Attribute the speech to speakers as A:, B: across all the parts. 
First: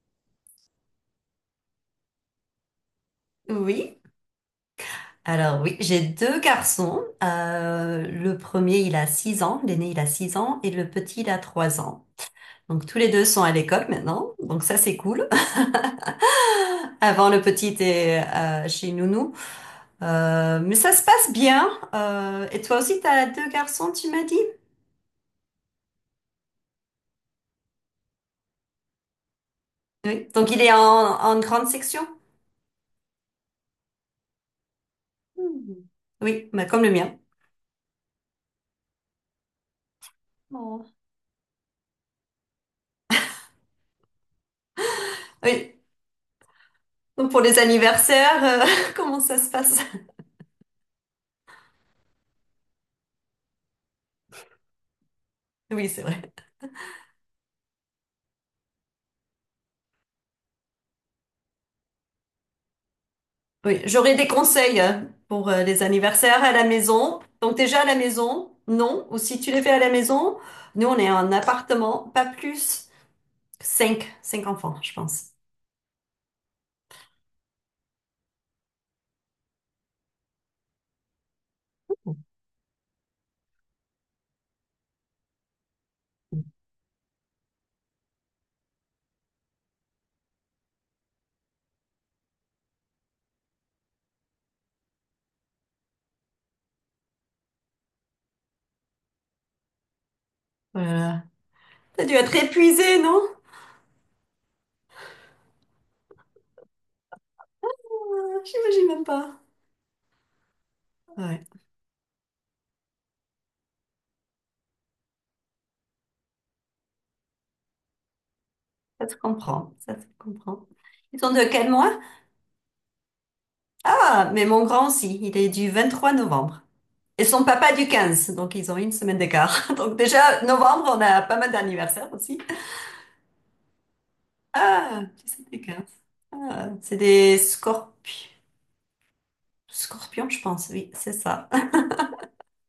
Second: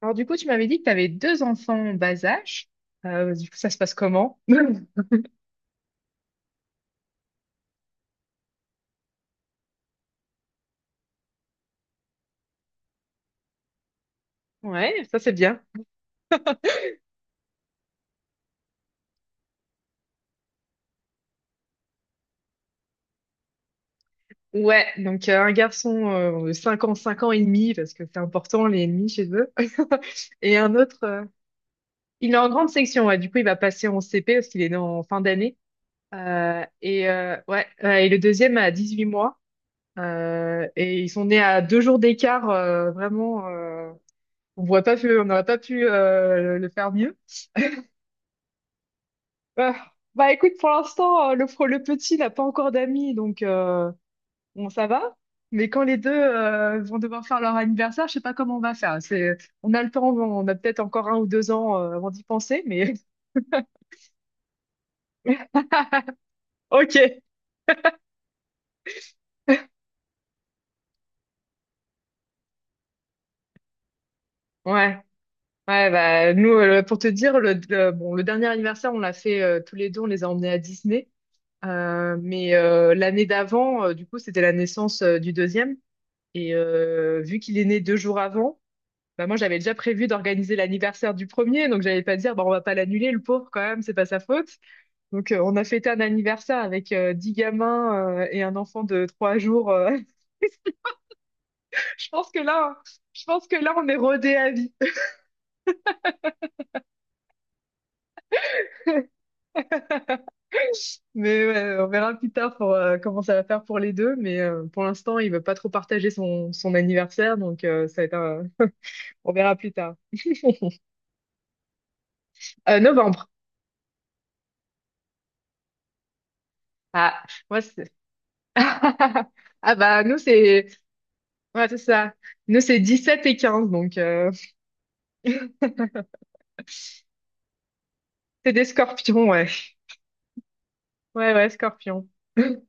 A: Alors du coup, tu m'avais dit que tu avais deux enfants en bas âge. Du coup, ça se passe
B: Oui,
A: comment?
B: alors oui, j'ai deux garçons. Le premier, il a 6 ans, l'aîné, il a 6 ans, et le petit, il a 3 ans. Donc tous les deux sont à l'école maintenant, donc ça
A: Ouais,
B: c'est
A: ça
B: cool.
A: c'est bien.
B: Avant, le petit était chez Nounou. Mais ça se passe bien. Et toi aussi, t'as deux garçons, tu m'as dit?
A: Ouais, donc un garçon de 5 ans, 5 ans et demi, parce que c'est important les ennemis chez eux.
B: Oui. Donc
A: Et
B: il est
A: un
B: en,
A: autre,
B: en grande section?
A: il est en grande section, ouais, du coup il va passer en CP parce qu'il est né en fin d'année.
B: Oui, bah, comme le mien.
A: Et le deuxième a 18 mois. Et ils sont nés à 2 jours d'écart, vraiment, on n'aurait pas
B: Oui.
A: pu le faire mieux.
B: Donc pour les anniversaires, comment ça se
A: Euh,
B: passe?
A: bah écoute, pour l'instant, le petit n'a pas encore d'amis, donc bon, ça va. Mais quand
B: Oui,
A: les
B: c'est
A: deux
B: vrai.
A: vont devoir faire leur anniversaire, je sais pas comment on va faire. C'est, on a le temps, on a peut-être encore un ou deux ans avant d'y penser, mais
B: Oui, j'aurais des conseils hein, pour les anniversaires à la
A: ok.
B: maison. Donc déjà à la maison, non. Ou si tu les fais à la maison, nous on est en appartement, pas plus. Cinq enfants, je
A: Ouais,
B: pense.
A: ouais, bah nous, pour te dire, bon, le dernier anniversaire, on l'a fait tous les deux, on les a emmenés à Disney. L'année d'avant, du coup, c'était la naissance du deuxième. Et vu qu'il est né 2 jours avant, bah moi, j'avais déjà prévu d'organiser l'anniversaire du premier, donc j'allais pas dire, bon, on va pas l'annuler, le pauvre, quand même, c'est pas sa faute. Donc, on a fêté un anniversaire avec 10 gamins et un enfant de 3 jours.
B: Voilà. T'as
A: Je
B: dû
A: pense
B: être
A: que là,
B: épuisé, non?
A: je pense que là, on est rodé à vie.
B: Ah, j'imagine même pas. Ouais,
A: Mais ouais, on verra plus tard pour, comment ça va faire pour les deux. Mais pour l'instant, il veut pas trop partager son anniversaire, donc ça va être un-
B: ça se
A: on verra plus
B: comprend,
A: tard.
B: ça se comprend. Ils sont de quel mois?
A: Novembre.
B: Ah, mais mon grand aussi, il est du 23 novembre.
A: Ah,
B: Et son
A: moi,
B: papa du
A: c'est...
B: 15, donc ils ont une semaine d'écart.
A: Ah
B: Donc
A: bah, nous,
B: déjà,
A: c'est...
B: novembre, on a pas mal
A: Ouais, c'est
B: d'anniversaires
A: ça.
B: aussi.
A: Nous, c'est 17 et 15 donc...
B: Ah, tu sais, c'est des scorpions.
A: c'est des scorpions, ouais.
B: Scorpions, je pense, oui, c'est
A: Ouais, ouais,
B: ça.
A: scorpions.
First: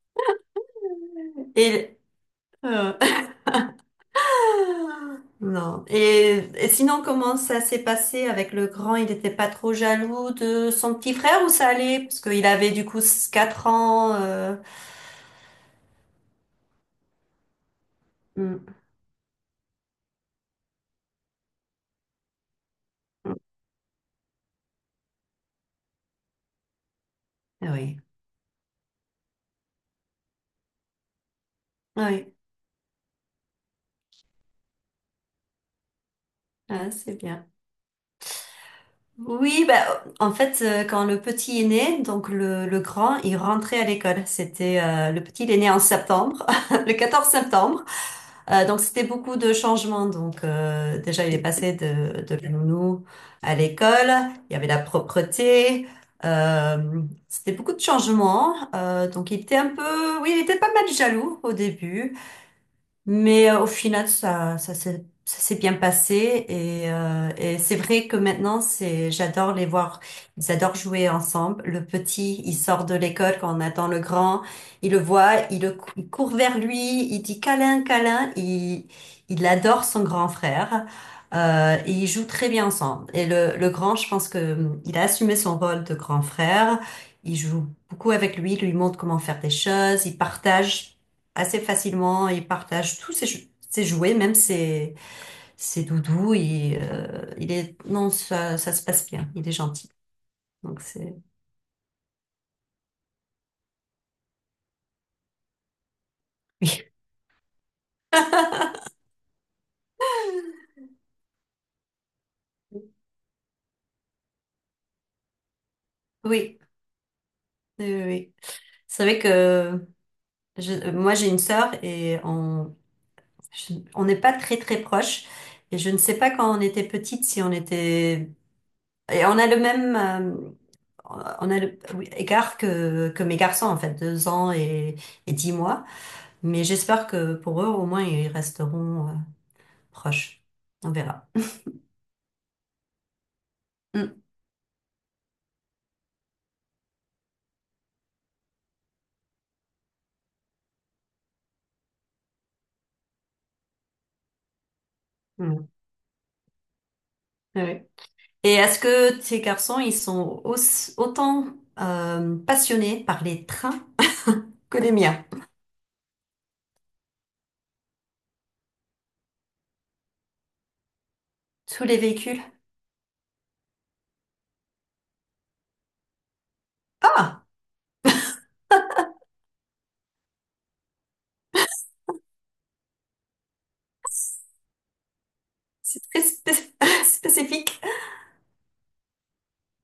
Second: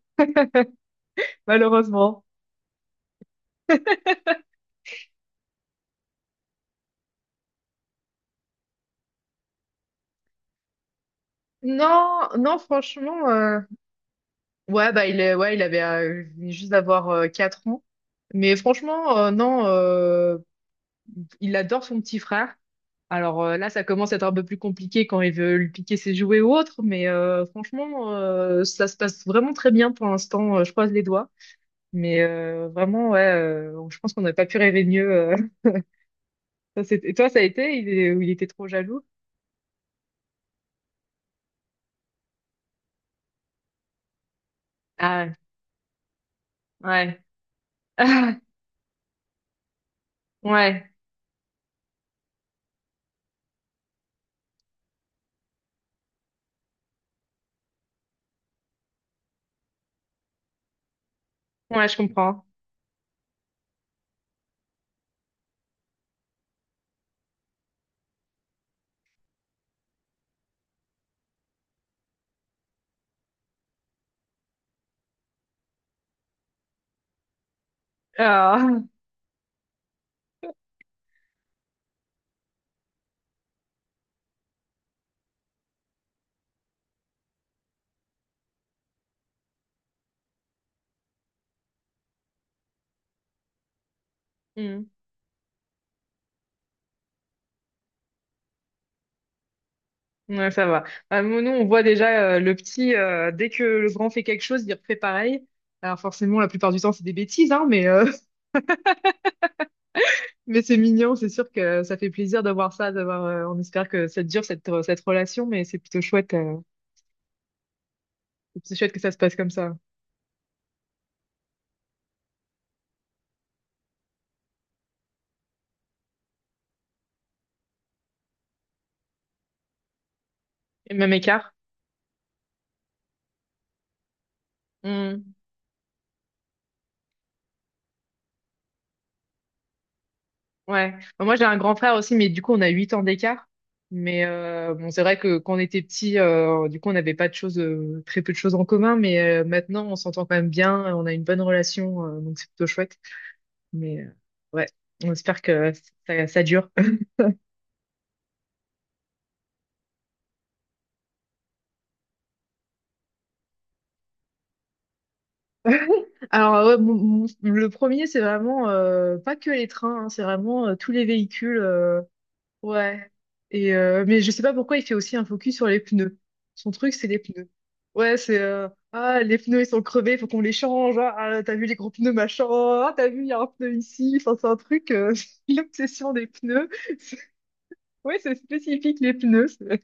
B: Et,
A: Malheureusement.
B: euh, non. Et sinon, comment ça s'est passé avec le grand? Il n'était pas trop jaloux de son petit frère ou ça allait? Parce
A: Non,
B: qu'il
A: non,
B: avait du coup
A: franchement,
B: 4 ans.
A: ouais, bah, il est, ouais, il avait il venait juste d'avoir 4 ans. Mais
B: Mm,
A: franchement, non, il adore son petit frère.
B: mm,
A: Alors là, ça commence à être un peu plus compliqué quand il veut lui piquer ses jouets ou autre, mais
B: Ah oui.
A: franchement, ça se passe vraiment très bien pour l'instant. Je croise les doigts.
B: Ah
A: Mais
B: oui.
A: vraiment, ouais, je pense qu'on n'aurait pas pu rêver mieux. Ça,
B: Ah,
A: et
B: c'est
A: toi, ça a
B: bien.
A: été? Ou il était trop jaloux?
B: Oui, bah, en fait, quand le petit est né, donc le grand, il rentrait à l'école. C'était le
A: Ah,
B: petit, il est né en septembre, le
A: ouais.
B: 14 septembre. Donc c'était beaucoup de changements. Donc
A: Ouais,
B: déjà, il est passé de la nounou à l'école. Il y avait la propreté. Euh, c'était beaucoup de changements. Donc il était un peu, oui, il était pas mal jaloux au
A: ouais, je
B: début.
A: comprends.
B: Mais au final, ça, ça s'est bien passé et c'est vrai que maintenant, c'est, j'adore les voir. Ils adorent jouer ensemble. Le petit, il sort de l'école quand on attend le grand. Il le voit, il, il court vers lui, il dit câlin, câlin.
A: Ah,
B: Il adore son grand frère. Et ils jouent très bien ensemble. Et le grand, je pense que il a assumé son rôle de grand frère. Il joue beaucoup avec lui, il lui montre comment faire des choses, il partage assez facilement. Il partage tous ses, ses jouets, même
A: hmm.
B: ses, ses doudous. Il est, non, ça se passe bien. Il est gentil.
A: Ouais, ça
B: Donc
A: va.
B: c'est,
A: Bah, nous, nous, on voit déjà le petit, dès que le grand fait quelque chose, il refait pareil. Alors forcément, la plupart du
B: oui,
A: temps, c'est des bêtises, hein, mais, mais c'est mignon, c'est sûr que ça fait plaisir d'avoir ça, d'avoir, on espère que ça dure, cette relation, mais
B: oui, oui, oui.
A: c'est plutôt chouette que
B: C'est
A: ça se
B: vrai
A: passe comme ça.
B: que moi j'ai une sœur et on, on n'est pas très très proches. Et je ne sais pas quand on était petite si on était, et on a le même,
A: Et même
B: on
A: écart.
B: a le, oui, écart que mes garçons en fait, deux ans
A: Hmm.
B: et dix mois. Mais j'espère que pour eux, au moins, ils resteront proche.
A: Ouais.
B: On
A: Bah,
B: verra.
A: moi, j'ai un grand frère aussi, mais du coup, on a 8 ans d'écart.
B: Mm.
A: Mais bon, c'est vrai que quand on était petit, du coup, on n'avait pas de choses, très peu de choses en commun. Mais maintenant, on s'entend quand même bien, on a une bonne relation, donc c'est plutôt chouette. Mais ouais, on espère
B: Mm.
A: que ça dure.
B: Ouais. Et est-ce que tes garçons, ils sont autant passionnés par les trains que les miens?
A: Alors, ouais, le premier, c'est vraiment pas que les trains, hein, c'est vraiment tous les véhicules.
B: Tous les véhicules?
A: Ouais. Et mais je sais pas pourquoi il fait aussi un focus sur les pneus. Son truc, c'est les
B: Ah,
A: pneus. Ouais, c'est ah les pneus ils sont crevés, faut qu'on les change. Ah, ah, t'as vu les gros pneus machin. Ah, t'as vu il y a un pneu ici. Enfin, c'est un truc
B: c'est
A: l'obsession des pneus.
B: spécifique.
A: Ouais, c'est spécifique les pneus.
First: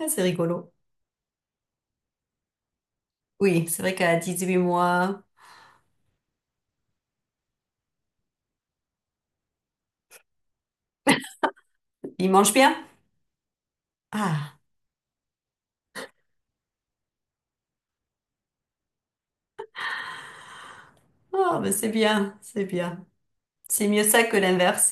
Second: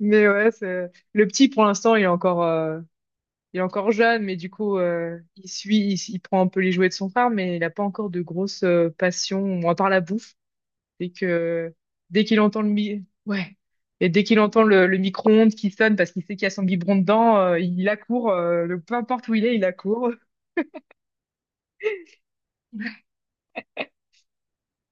B: Ah, c'est
A: Mais ouais,
B: rigolo.
A: c'est le petit pour l'instant il est
B: Oui, c'est
A: encore
B: vrai qu'à
A: jeune, mais du
B: 18
A: coup
B: mois,
A: il suit, il prend un peu les jouets de son frère, mais il a pas encore de grosses passions à part la bouffe. Dès que, dès
B: ils
A: qu'il
B: mangent
A: entend
B: bien.
A: ouais. Et dès qu'il
B: Ah,
A: entend le micro-ondes qui sonne parce qu'il sait qu'il y a son biberon dedans, il accourt, peu importe où il est, il accourt.
B: oh, mais c'est bien, c'est bien. C'est mieux ça que l'inverse.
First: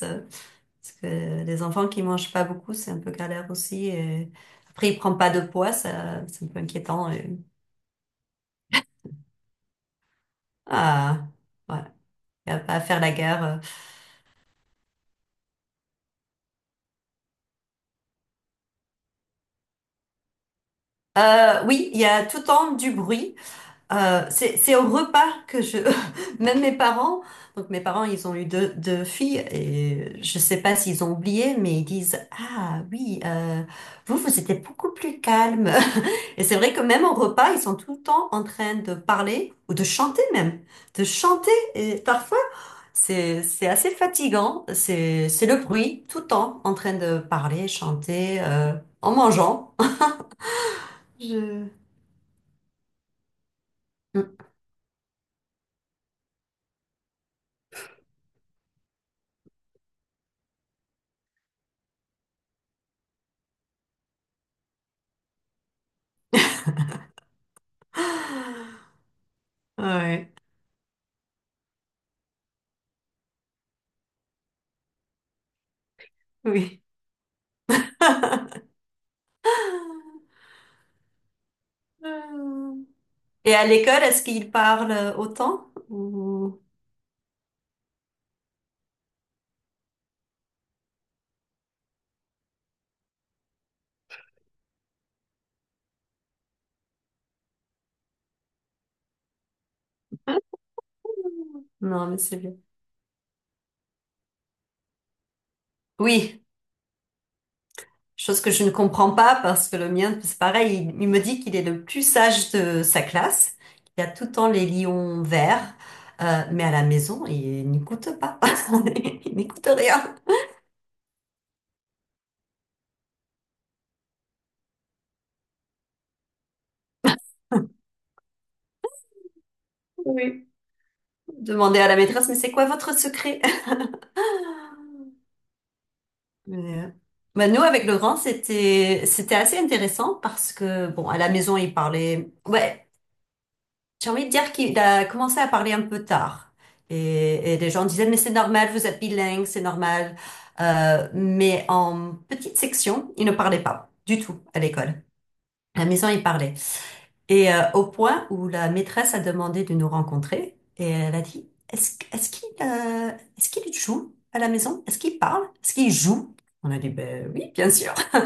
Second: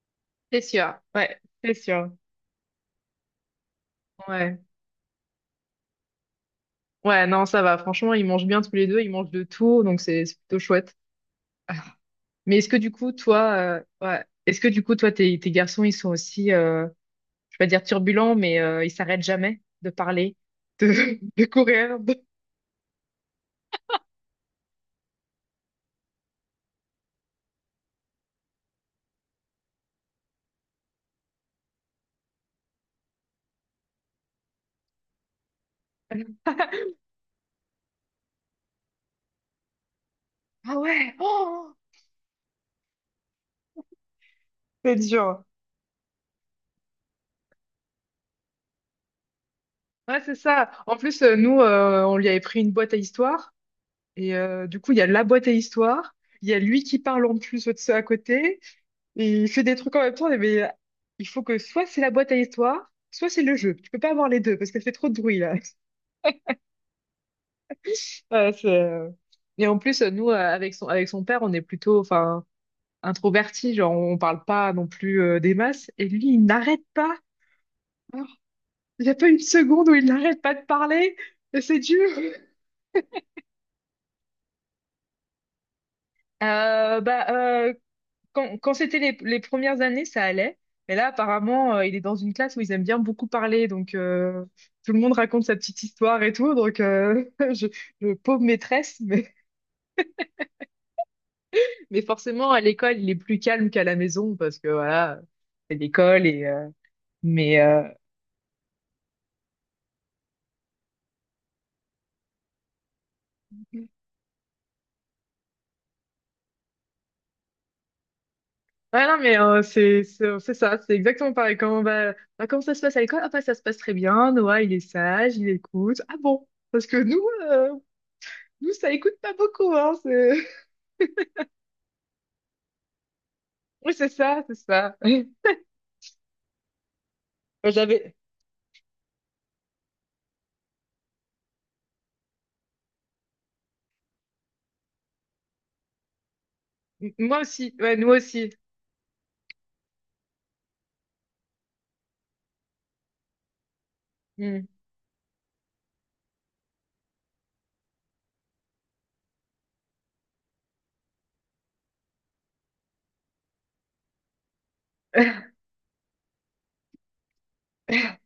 A: C'est
B: Parce
A: sûr,
B: que
A: ouais,
B: les
A: c'est
B: enfants qui
A: sûr.
B: mangent pas beaucoup, c'est un peu galère aussi. Et
A: Ouais.
B: après, ils prennent pas de poids, ça, c'est un peu inquiétant.
A: Ouais,
B: Et-
A: non, ça va. Franchement, ils mangent bien tous les deux, ils mangent de tout, donc c'est plutôt chouette.
B: Ah, ouais. Il n'y
A: Mais
B: a
A: est-ce
B: pas
A: que
B: à
A: du
B: faire
A: coup,
B: la
A: toi,
B: guerre.
A: ouais, est-ce que du coup, toi, tes garçons, ils sont aussi, je vais pas dire turbulents, mais ils s'arrêtent jamais de parler, de, de
B: Oui,
A: courir.
B: il y
A: de-
B: a tout le temps du bruit. C'est au repas que je, même mes parents, donc mes parents, ils ont eu deux filles et je sais pas s'ils ont oublié, mais ils disent, ah oui, vous, vous étiez beaucoup plus calme. Et c'est vrai que même au repas, ils sont tout le temps en train de parler ou de chanter même,
A: Ah
B: de
A: ouais,
B: chanter
A: oh,
B: et parfois, c'est assez fatigant,
A: c'est dur.
B: c'est le bruit tout le temps en train de parler, chanter, en mangeant.
A: Ouais, c'est ça. En plus, nous,
B: Je...
A: on lui avait pris une boîte à histoire. Et du coup, il y a la boîte à histoire. Il y a lui qui parle en plus de ceux à côté. Et il fait des trucs en même temps. Mais il faut que soit c'est la boîte à histoire, soit c'est le jeu. Tu peux pas avoir les deux parce qu'elle fait trop de bruit, là. Ouais, et en plus, nous,
B: Ouais,
A: avec son père, on est plutôt enfin, introvertis. Genre, on parle pas non plus des masses. Et lui, il
B: oui.
A: n'arrête pas. Oh, il n'y a pas une seconde où il n'arrête pas de parler. Et c'est dur.
B: Et à l'école, est-ce qu'ils parlent autant? Ou-
A: Euh, bah, euh, quand c'était les premières années, ça allait. Mais là, apparemment, il est dans une classe où ils aiment bien beaucoup parler. Donc, tout le monde raconte sa petite histoire et tout. Donc, je, pauvre maîtresse. Mais
B: Non, mais c'est
A: forcément,
B: bien.
A: à l'école, il est plus calme qu'à la maison parce que, voilà, c'est l'école.
B: Oui,
A: Et, mais,
B: chose que je ne comprends pas parce que le mien, c'est pareil, il me dit qu'il est le plus sage de sa classe, qu'il a tout le temps les lions verts, mais à la maison, il n'écoute pas.
A: ouais, non,
B: Il
A: mais
B: n'écoute rien.
A: c'est ça. C'est exactement pareil. Bah, comment ça se passe à l'école? Ah, bah, ça se passe très bien. Noah, il est sage, il écoute. Ah bon? Parce que nous, euh, nous, ça écoute pas beaucoup, hein.
B: Oui. Demandez à la maîtresse, mais c'est quoi votre secret?
A: Oui, c'est ça, c'est ça.
B: Mais, euh, bah, nous,
A: Bah,
B: avec le
A: j'avais.
B: grand, c'était assez intéressant parce que, bon, à la maison, il parlait. Ouais, j'ai envie de dire qu'il a commencé à parler un peu tard.
A: Moi
B: Et les
A: aussi.
B: gens
A: Ouais, nous
B: disaient, mais c'est
A: aussi.
B: normal, vous êtes bilingue, c'est normal. Mais en petite section, il ne parlait pas du tout à
A: Hmm.
B: l'école. À la maison, il parlait. Et au point où la maîtresse a demandé de nous rencontrer, et elle a dit, est-ce qu'il est-ce qu'il joue à la maison? Est-ce qu'il parle? Est-ce qu'il joue? On a dit, ben oui, bien sûr.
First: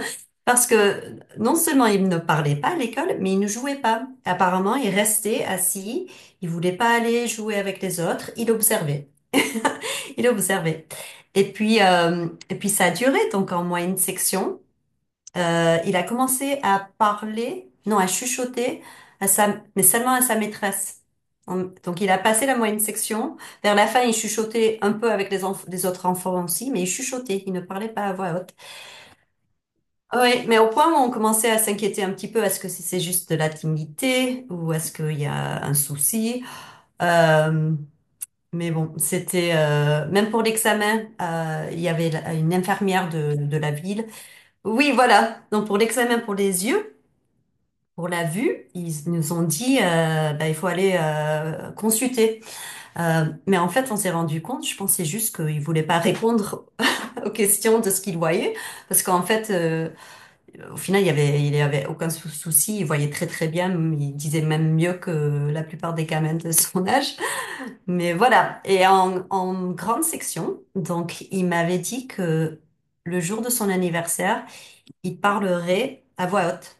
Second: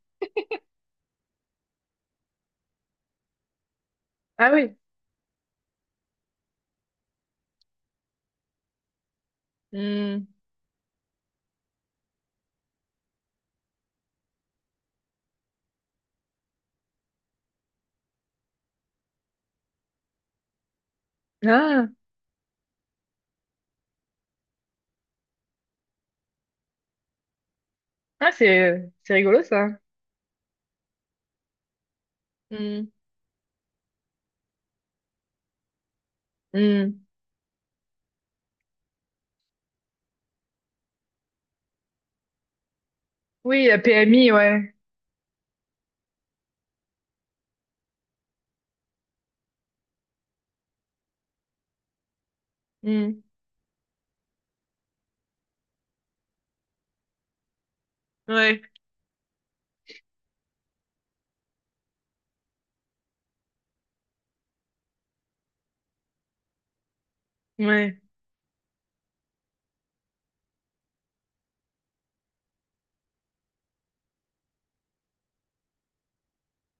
B: Parce que non seulement il ne parlait pas à l'école, mais il ne jouait pas.
A: Ah oui.
B: Apparemment, il restait assis, il voulait pas aller jouer avec les autres, il observait.
A: Hmm.
B: Il observait. Et puis ça a duré, donc en moyenne section, il a commencé à parler, non, à chuchoter, à sa, mais seulement à sa maîtresse.
A: Ah,
B: Donc il a passé la moyenne section. Vers la fin, il chuchotait un peu avec les, les autres enfants aussi, mais il chuchotait, il ne parlait pas à
A: ah
B: voix haute.
A: c'est rigolo ça.
B: Oui, mais au point où on commençait à s'inquiéter un petit peu, est-ce que si
A: Hmm.
B: c'est juste de la timidité ou est-ce qu'il y a un souci?
A: Hmm.
B: Euh, mais bon, c'était même pour l'examen, il y avait une infirmière de
A: Oui,
B: la
A: la
B: ville.
A: PMI, ouais.
B: Oui, voilà. Donc pour l'examen pour les yeux, pour la vue, ils nous ont dit bah, il faut aller consulter.
A: Hmm.
B: Mais en fait, on s'est rendu compte, je pensais juste qu'ils voulaient pas répondre aux questions de ce qu'ils voyaient,
A: Ouais,
B: parce qu'en fait. Au final, il y avait aucun souci, il voyait très très bien, il disait même mieux que la plupart des gamins de son âge.
A: ouais.
B: Mais voilà. Et en grande section, donc il m'avait dit que le jour de son anniversaire, il parlerait à voix haute.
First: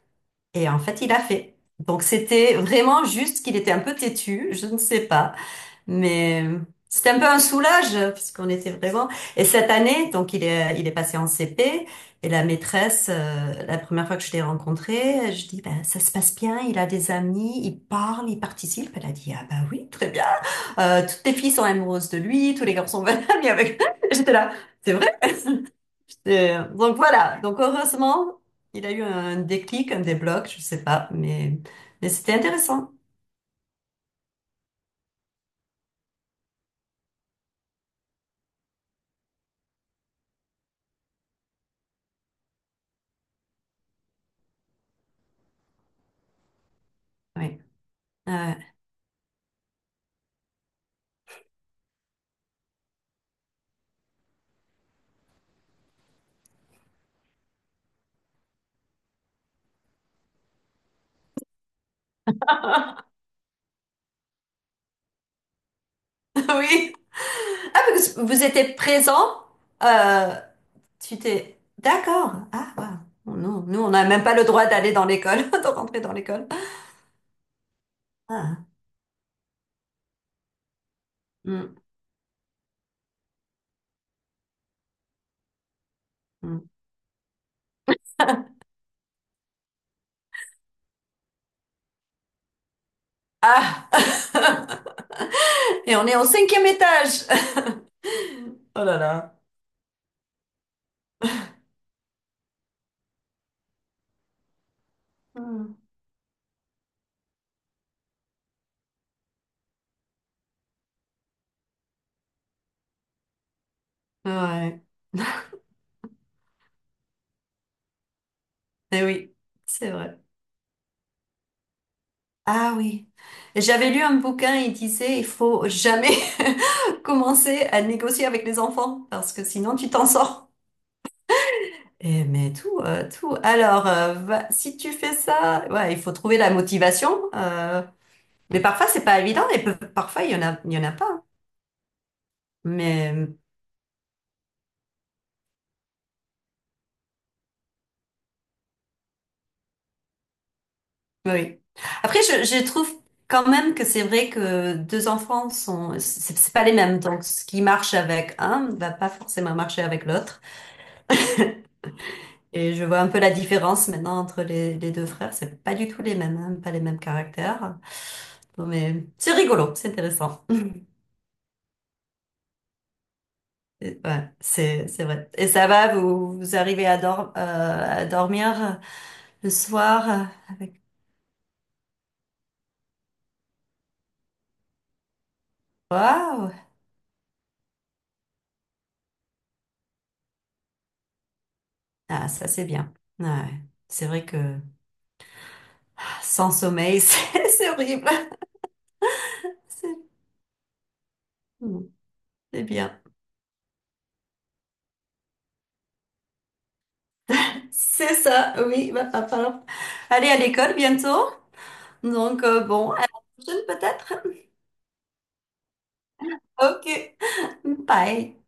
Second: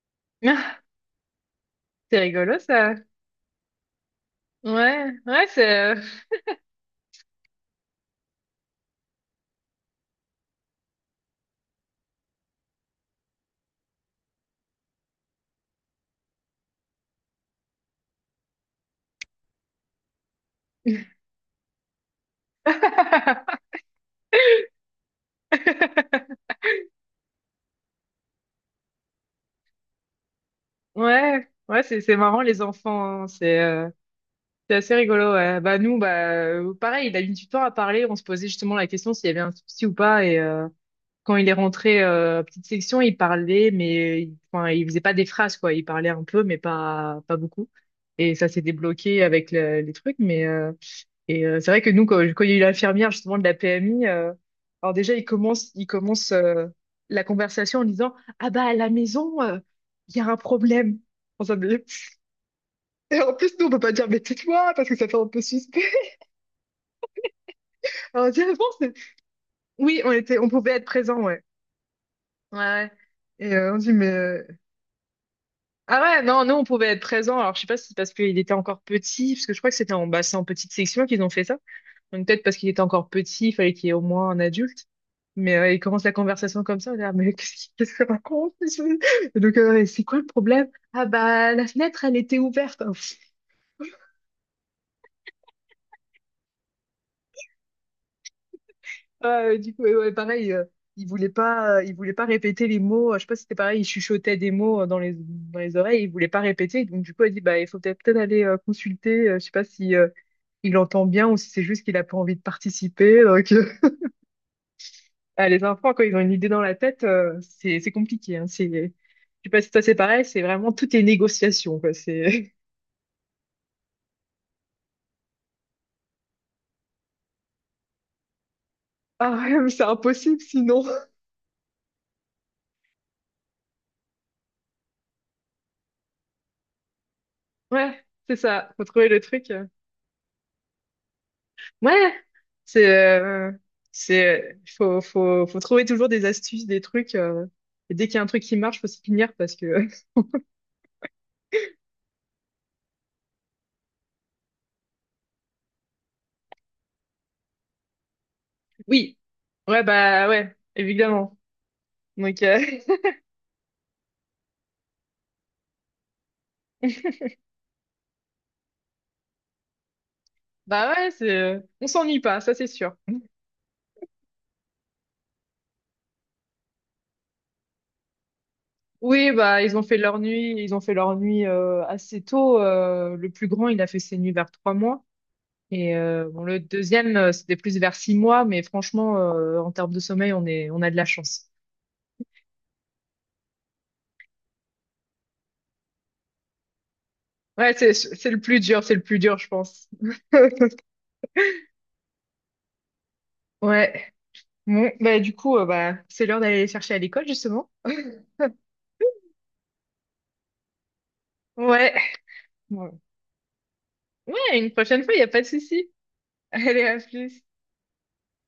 B: Et en
A: Ah,
B: fait, il a fait. Donc
A: c'est
B: c'était
A: rigolo ça.
B: vraiment juste qu'il était un peu têtu, je ne sais
A: Ouais,
B: pas.
A: ouais, c'est.
B: Mais c'était un peu un soulage parce qu'on était vraiment. Et cette année, donc il est passé en CP et la maîtresse, la première fois que je l'ai rencontré, je dis ben ça se passe bien, il a des amis, il parle, il participe. Elle a dit ah bah oui très bien. Toutes les filles sont amoureuses de lui, tous les garçons veulent aller avec. J'étais là, c'est vrai. J'étais- Donc voilà. Donc heureusement, il a eu un déclic, un débloc, je sais pas,
A: Ouais, ouais, c'est
B: mais
A: c'est
B: c'était
A: marrant les
B: intéressant.
A: enfants. Hein. C'est assez rigolo. Ouais. Bah nous, bah pareil, il a mis du temps à parler. On se posait justement la question s'il y avait un souci ou pas et. Quand il est rentré à petite section, il parlait, mais il, enfin, il faisait pas des phrases, quoi. Il parlait un peu, mais pas
B: Oui.
A: beaucoup. Et ça
B: Euh,
A: s'est débloqué avec les trucs. Mais c'est vrai que nous, quand il y a eu l'infirmière justement de la PMI, alors déjà il commence la conversation en disant, ah bah à la maison, il y a un problème. On s'en est- Et en plus, nous, on peut pas dire, mais tais-toi, parce que ça fait un peu suspect.
B: Oui. Ah, parce que
A: Alors, on dit,
B: vous
A: ah bon,
B: étiez présent.
A: oui, on
B: Euh,
A: était, on pouvait être
B: tu
A: présent, ouais.
B: t'es... D'accord.
A: Ouais.
B: Ah,
A: Ouais.
B: waouh.
A: Et
B: Non,
A: on
B: nous, on
A: dit,
B: n'a
A: mais
B: même pas le droit d'aller dans l'école, de rentrer
A: ah
B: dans
A: ouais, non,
B: l'école.
A: nous, on pouvait être présents. Alors, je sais pas si c'est parce qu'il était
B: Ah.
A: encore petit, parce que je crois que c'était en, bah, c'est en petite section qu'ils ont fait ça.
B: Mm,
A: Donc, peut-être parce qu'il était encore petit, il fallait qu'il y ait au moins un adulte. Mais il commence la
B: mm.
A: conversation comme ça, on est là, mais qu'est-ce qu'il qu'est-ce qu'il raconte? Et donc, c'est quoi le problème? Ah bah, la fenêtre, elle était ouverte.
B: Ah. Et on est au cinquième étage. Oh là
A: Ouais,
B: là.
A: ouais, du coup, ouais, ouais, pareil, il voulait pas répéter les mots. Je sais pas si c'était pareil, il chuchotait des mots dans les
B: Mm.
A: oreilles, il voulait pas répéter. Donc, du coup, elle dit, bah, il faut peut-être aller consulter. Je sais pas si il entend bien ou si c'est juste qu'il a pas envie de participer. Donc,
B: Ouais.
A: ah, les enfants, quand ils ont une idée dans la tête, c'est compliqué. Hein, c'est, je
B: Eh oui,
A: sais pas si toi
B: c'est
A: c'est
B: vrai.
A: pareil, c'est vraiment toutes les négociations, quoi. C'est,
B: Ah oui. J'avais lu un bouquin, il disait, il faut jamais commencer à négocier avec les enfants, parce que
A: ah ouais, mais
B: sinon
A: c'est
B: tu t'en
A: impossible
B: sors.
A: sinon.
B: Eh, mais tout, tout. Alors, si tu fais ça, ouais, il faut trouver la motivation.
A: Ouais, c'est
B: Mais
A: ça, faut
B: parfois, c'est
A: trouver le
B: pas évident
A: truc.
B: et parfois, il y en a, il y en a pas.
A: Ouais, c'est,
B: Mais
A: euh, faut trouver toujours des astuces, des trucs. Et dès qu'il y a un truc qui marche, faut s'y tenir parce que.
B: oui. Après, je trouve quand même que c'est vrai que deux enfants sont, c'est pas les mêmes. Donc, ce qui marche avec un ne va pas
A: Oui,
B: forcément marcher
A: ouais,
B: avec
A: bah
B: l'autre.
A: ouais, évidemment. Donc,
B: Et je vois un peu la différence maintenant entre les deux frères. C'est pas du tout les mêmes, hein, pas les mêmes caractères. Bon, mais c'est rigolo, c'est intéressant.
A: bah ouais, on s'ennuie pas, ça c'est sûr.
B: Et- Ouais, c'est vrai. Et ça va, vous arrivez à, à dormir
A: Oui,
B: le
A: bah
B: soir
A: ils ont
B: avec
A: fait leur nuit assez tôt. Le plus grand, il a fait ses nuits vers 3 mois. Et bon,
B: Waouh!
A: le deuxième, c'était plus vers 6 mois, mais franchement, en termes de sommeil, on a de la chance.
B: Ah, ça c'est bien. Ouais. C'est vrai que ah, sans sommeil, c'est
A: Ouais,
B: horrible.
A: c'est le plus dur, c'est le plus dur, je pense.
B: C'est hmm, c'est bien.
A: Ouais. Bon, bah du coup, bah, c'est l'heure d'aller les chercher à l'école, justement.
B: C'est ça, oui. Bah, va falloir aller à l'école bientôt.
A: Ouais.
B: Donc
A: Ouais,
B: bon, à la prochaine peut-être.
A: Ouais, une prochaine fois, il n'y a pas de souci.
B: Ok.
A: Allez, à plus.
B: Bye.